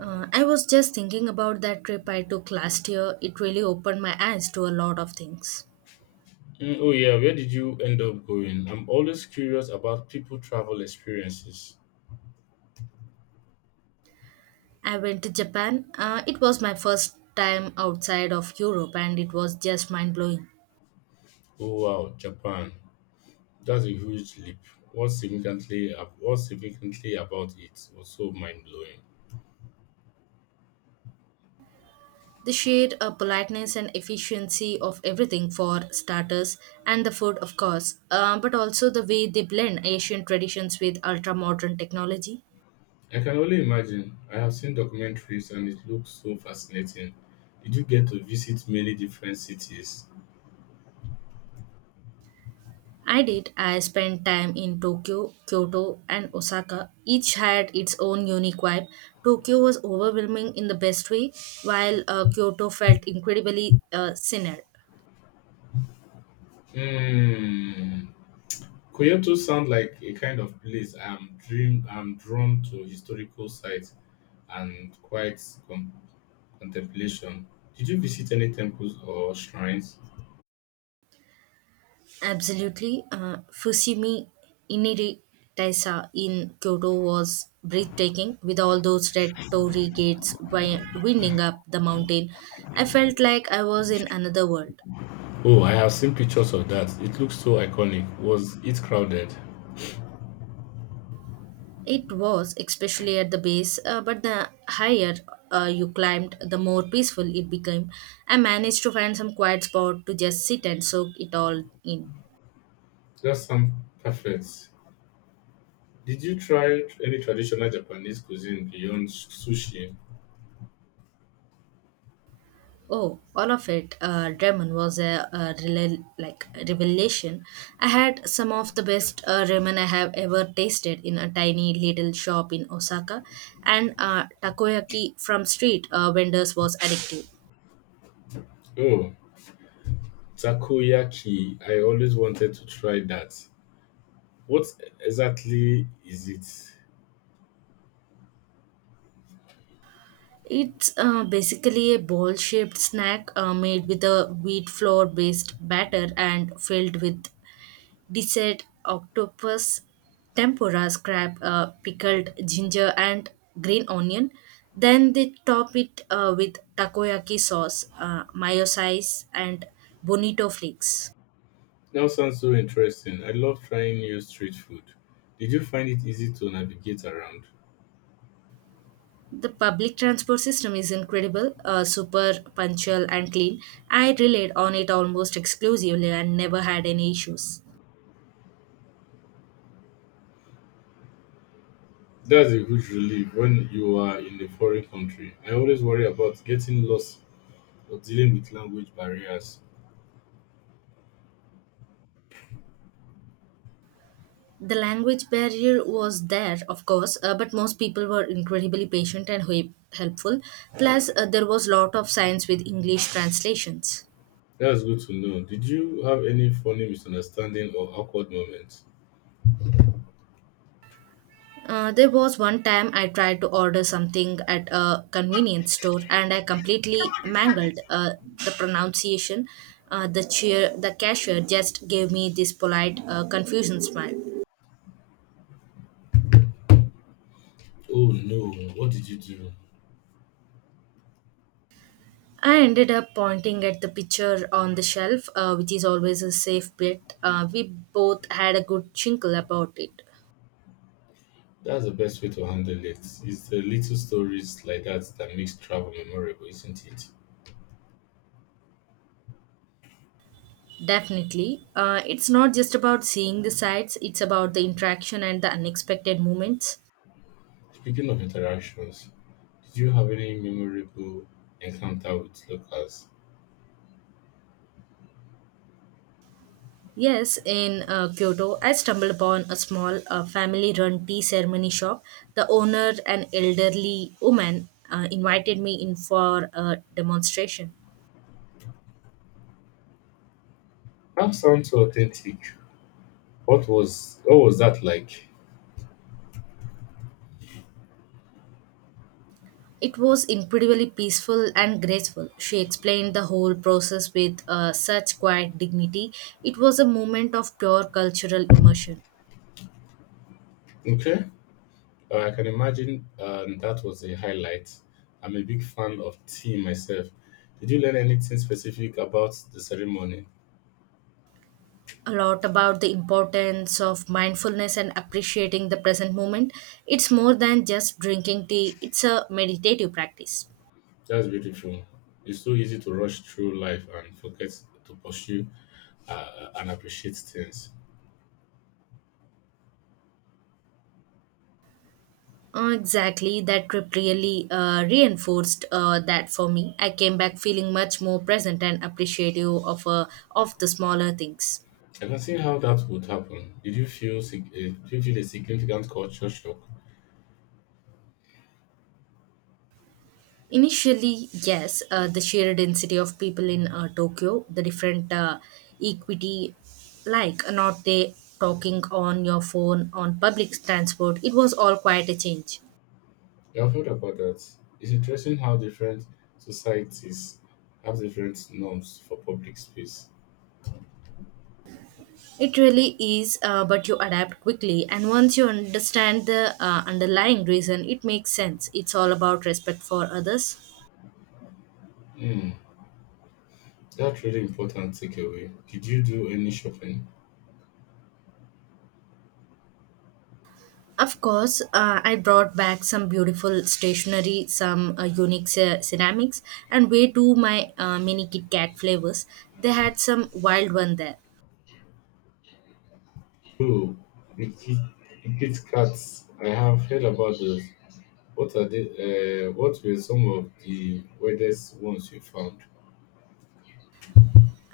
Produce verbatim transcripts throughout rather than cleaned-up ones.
Uh, I was just thinking about that trip I took last year. It really opened my eyes to a lot of things. Mm, oh yeah, where did you end up going? I'm always curious about people travel experiences. I went to Japan. Uh, it was my first time outside of Europe and it was just mind blowing. Oh wow, Japan. That's a huge leap. What significantly what significantly about it was so mind blowing. The sheer uh, politeness and efficiency of everything for starters, and the food, of course, uh, but also the way they blend Asian traditions with ultra modern technology. I can only imagine. I have seen documentaries and it looks so fascinating. Did you get to visit many different cities? I did. I spent time in Tokyo, Kyoto, and Osaka. Each had its own unique vibe. Tokyo was overwhelming in the best way, while uh, Kyoto felt incredibly uh, scenic. Hmm. Kyoto sounds like a kind of place I'm dream I'm drawn to historical sites and quite Contemplation. Did you visit any temples or shrines? Absolutely. Uh, Fushimi Inari Taisa in Kyoto was breathtaking, with all those red torii gates wi- winding up the mountain. I felt like I was in another world. Oh, I have seen pictures of that. It looks so iconic. Was it crowded? It was, especially at the base, uh, but the higher uh, you climbed, the more peaceful it became. I managed to find some quiet spot to just sit and soak it all in. That sounds perfect. Did you try any traditional Japanese cuisine beyond sushi? Oh, all of it, uh, ramen was a, a rela- like revelation. I had some of the best uh, ramen I have ever tasted in a tiny little shop in Osaka, and uh, takoyaki from street uh, vendors was addictive. Oh, takoyaki. I always wanted to try that. What exactly is it? It's uh, basically a ball shaped snack uh, made with a wheat flour based batter and filled with dessert, octopus, tempura, scrap, uh, pickled ginger, and green onion. Then they top it uh, with takoyaki sauce, uh, mayo size, and bonito flakes. That sounds so interesting. I love trying new street food. Did you find it easy to navigate around? The public transport system is incredible, uh, super punctual and clean. I relied on it almost exclusively and never had any issues. That's a huge relief when you are in a foreign country. I always worry about getting lost or dealing with language barriers. The language barrier was there, of course, uh, but most people were incredibly patient and he- helpful. Plus, uh, there was lot of science with English translations. That's good to know. Did you have any funny misunderstanding or awkward moments? Uh, there was one time I tried to order something at a convenience store and I completely mangled uh, the pronunciation. Uh, the cheer, the cashier just gave me this polite uh, confusion smile. Oh no, what did you do? I ended up pointing at the picture on the shelf, uh, which is always a safe bet. Uh, we both had a good chinkle about it. That's the best way to handle it. It's the little stories like that that makes travel memorable, isn't it? Definitely. Uh, it's not just about seeing the sights, it's about the interaction and the unexpected moments. Speaking of interactions, did you have any memorable encounter with locals? Yes, in uh, Kyoto, I stumbled upon a small uh, family run tea ceremony shop. The owner, an elderly woman, uh, invited me in for a demonstration. That sounds so authentic. What was what was that like? It was incredibly peaceful and graceful. She explained the whole process with uh, such quiet dignity. It was a moment of pure cultural immersion. Okay. Uh, I can imagine um, that was a highlight. I'm a big fan of tea myself. Did you learn anything specific about the ceremony? A lot about the importance of mindfulness and appreciating the present moment. It's more than just drinking tea, it's a meditative practice. That's beautiful. It's so easy to rush through life and forget to pursue uh, and appreciate things. Uh, exactly, that trip really uh, reinforced uh, that for me. I came back feeling much more present and appreciative of, uh, of the smaller things. I can see how that would happen. Did you feel sig- eh, did you feel a significant culture shock? Initially, yes, uh, the sheer density of people in uh, Tokyo, the different uh, equity, like uh, not they talking on your phone on public transport, it was all quite a change. Yeah, I've heard about that. It's interesting how different societies have different norms for public space. It really is, uh, but you adapt quickly, and once you understand the uh, underlying reason, it makes sense. It's all about respect for others. Hmm. That's really important takeaway. Did you do any shopping? Of course, uh, I brought back some beautiful stationery, some uh, unique ce- ceramics, and way too my uh, mini Kit Kat flavors. They had some wild one there. Oh, the kit, the Kit Kats. I have heard about those. What are they? Uh, what were some of the weirdest ones you found?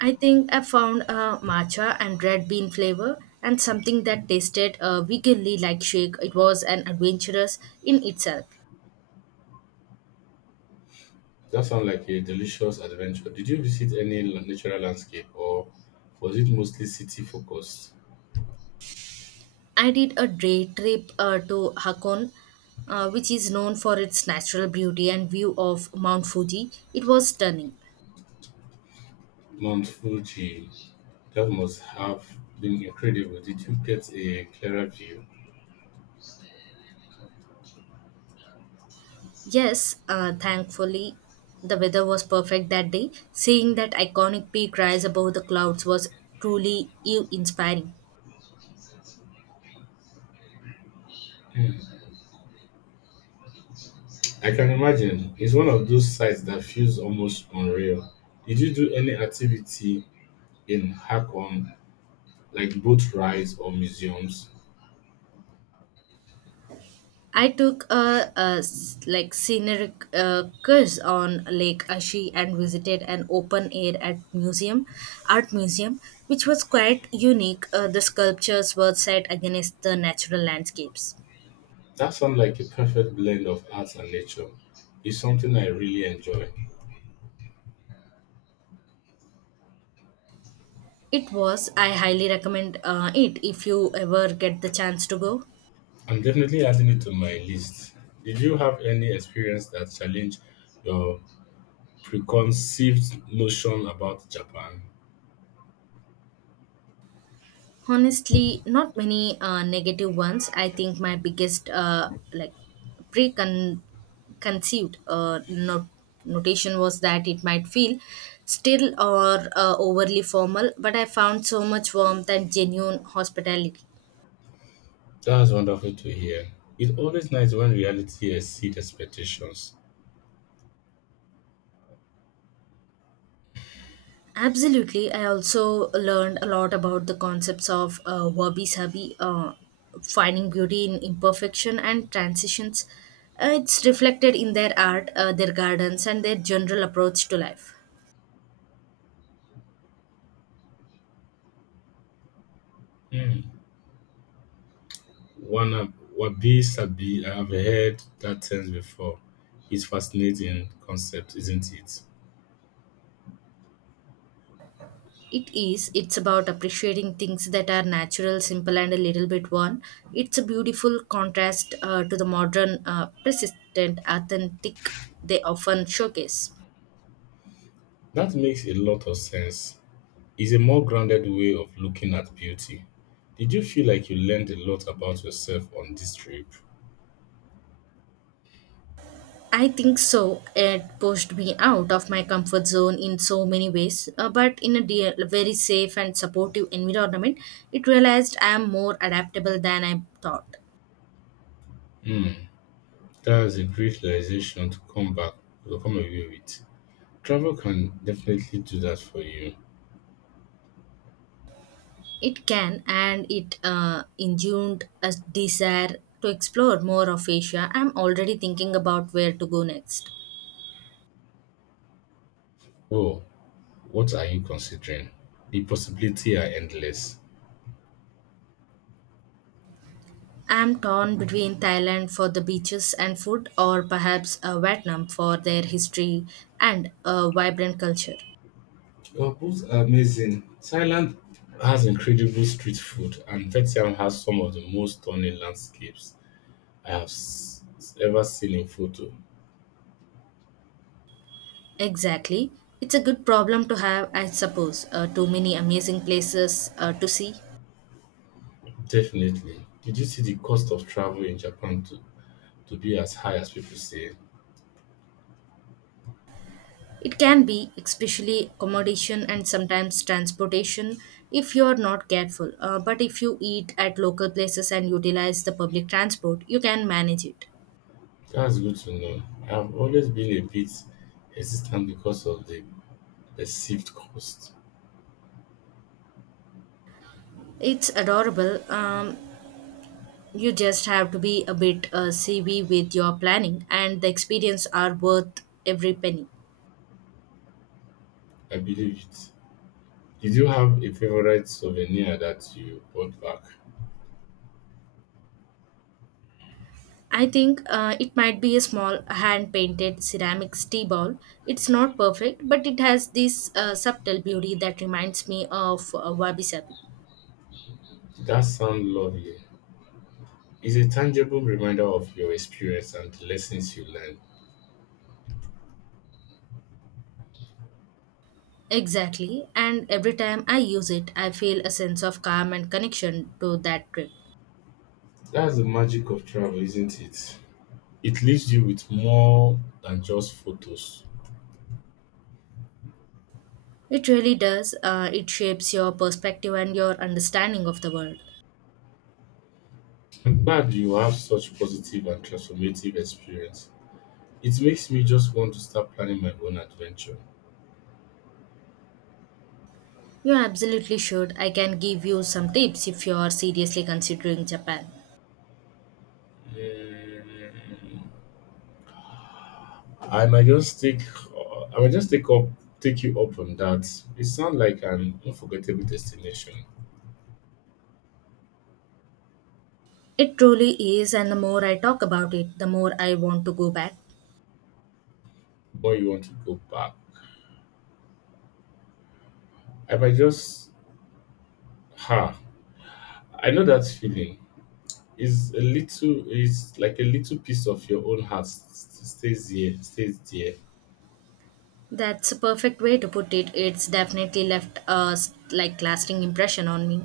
I think I found a matcha and red bean flavor and something that tasted uh, veganly like shake. It was an adventurous in itself. That sounds like a delicious adventure. Did you visit any la- natural landscape, or was it mostly city focused? I did a day trip uh, to Hakone uh, which is known for its natural beauty and view of Mount Fuji. It was stunning. Mount Fuji. That must have been incredible. Did you get a clearer view? Yes, uh, thankfully, the weather was perfect that day. Seeing that iconic peak rise above the clouds was truly awe-inspiring. I can imagine. It's one of those sites that feels almost unreal. Did you do any activity in Hakone, like boat rides or museums? I took a, a s- like scenic uh, cruise on Lake Ashi and visited an open air at museum, art museum, which was quite unique. Uh, the sculptures were set against the natural landscapes. That sounds like a perfect blend of arts and nature. It's something I really enjoy. It was. I highly recommend uh, it if you ever get the chance to go. I'm definitely adding it to my list. Did you have any experience that challenged your preconceived notion about Japan? Honestly, not many uh, negative ones. I think my biggest uh, like preconceived uh, not- notation was that it might feel still or uh, overly formal, but I found so much warmth and genuine hospitality. That's wonderful to hear. It's always nice when reality exceeds expectations. Absolutely, I also learned a lot about the concepts of uh, wabi sabi, uh, finding beauty in imperfection and transitions. Uh, it's reflected in their art, uh, their gardens, and their general approach to life. Hmm. One of Wabi Sabi, I have heard that term before. It's fascinating concept, isn't it? It is. It's about appreciating things that are natural, simple, and a little bit worn. It's a beautiful contrast uh, to the modern, uh, persistent, authentic they often showcase. That makes a lot of sense. It's a more grounded way of looking at beauty. Did you feel like you learned a lot about yourself on this trip? I think so. It pushed me out of my comfort zone in so many ways, uh, but in a dear, very safe and supportive environment, it realized I am more adaptable than I thought. Hmm, that is a great realization to come back to come away with. Travel can definitely do that for you. It can, and it uh, engendered a desire to explore more of Asia. I'm already thinking about where to go next. Oh, what are you considering? The possibility are endless. I'm torn between Thailand for the beaches and food, or perhaps uh, Vietnam for their history and a vibrant culture. Guapo's are amazing. Thailand has incredible street food, and Vietnam has some of the most stunning landscapes I have s- ever seen in photo. Exactly. It's a good problem to have, I suppose. Uh, too many amazing places uh, to see. Definitely. Did you see the cost of travel in Japan to, to be as high as people say? It can be, especially accommodation and sometimes transportation, if you are not careful. Uh, but if you eat at local places and utilize the public transport, you can manage it. That's good to know. I've always been a bit hesitant because of the perceived cost. It's adorable. Um, you just have to be a bit uh, savvy with your planning, and the experience are worth every penny. I believe it. Did you have a favorite souvenir that you brought back? I think uh, it might be a small hand painted ceramics tea ball. It's not perfect, but it has this uh, subtle beauty that reminds me of uh, wabi sabi. That sounds lovely. It's a tangible reminder of your experience and the lessons you learn. Exactly, and every time I use it, I feel a sense of calm and connection to that trip. That's the magic of travel, isn't it? It leaves you with more than just photos. It really does, uh, it shapes your perspective and your understanding of the world. I'm glad you have such positive and transformative experience. It makes me just want to start planning my own adventure. You absolutely should. I can give you some tips if you are seriously considering Japan. Mm, I might just take, uh, I might just take up, take you up on that. It sounds like an unforgettable destination. It truly is, and the more I talk about it, the more I want to go back. Where you want to go back. I might just, ha! I know that feeling. Is a little is like a little piece of your own heart s- s- stays here stays there. That's a perfect way to put it. It's definitely left a like lasting impression on me.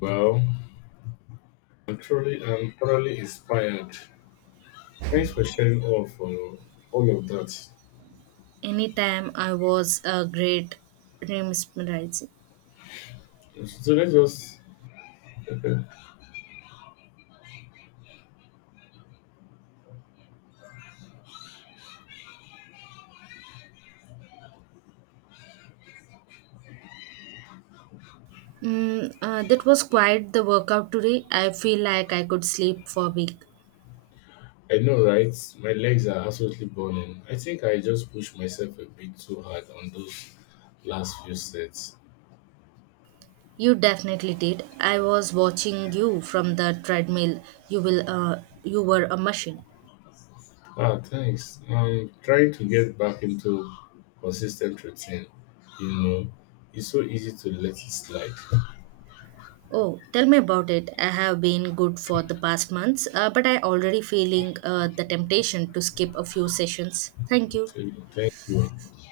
Well, i'm truly I'm thoroughly inspired. Thanks for sharing all of uh, all of that. Anytime I was a great mesmerized. So let's just. Mm, uh, that was quite the workout today. I feel like I could sleep for a week. I know, right? My legs are absolutely burning. I think I just pushed myself a bit too hard on those last few sets. You definitely did. I was watching you from the treadmill. You will. Uh, you were a machine. Ah, thanks. I'm trying to get back into consistent routine, you know. It's so easy to let it slide. Oh, tell me about it. I have been good for the past months, uh, but I already feeling uh, the temptation to skip a few sessions. Thank you. So thank you.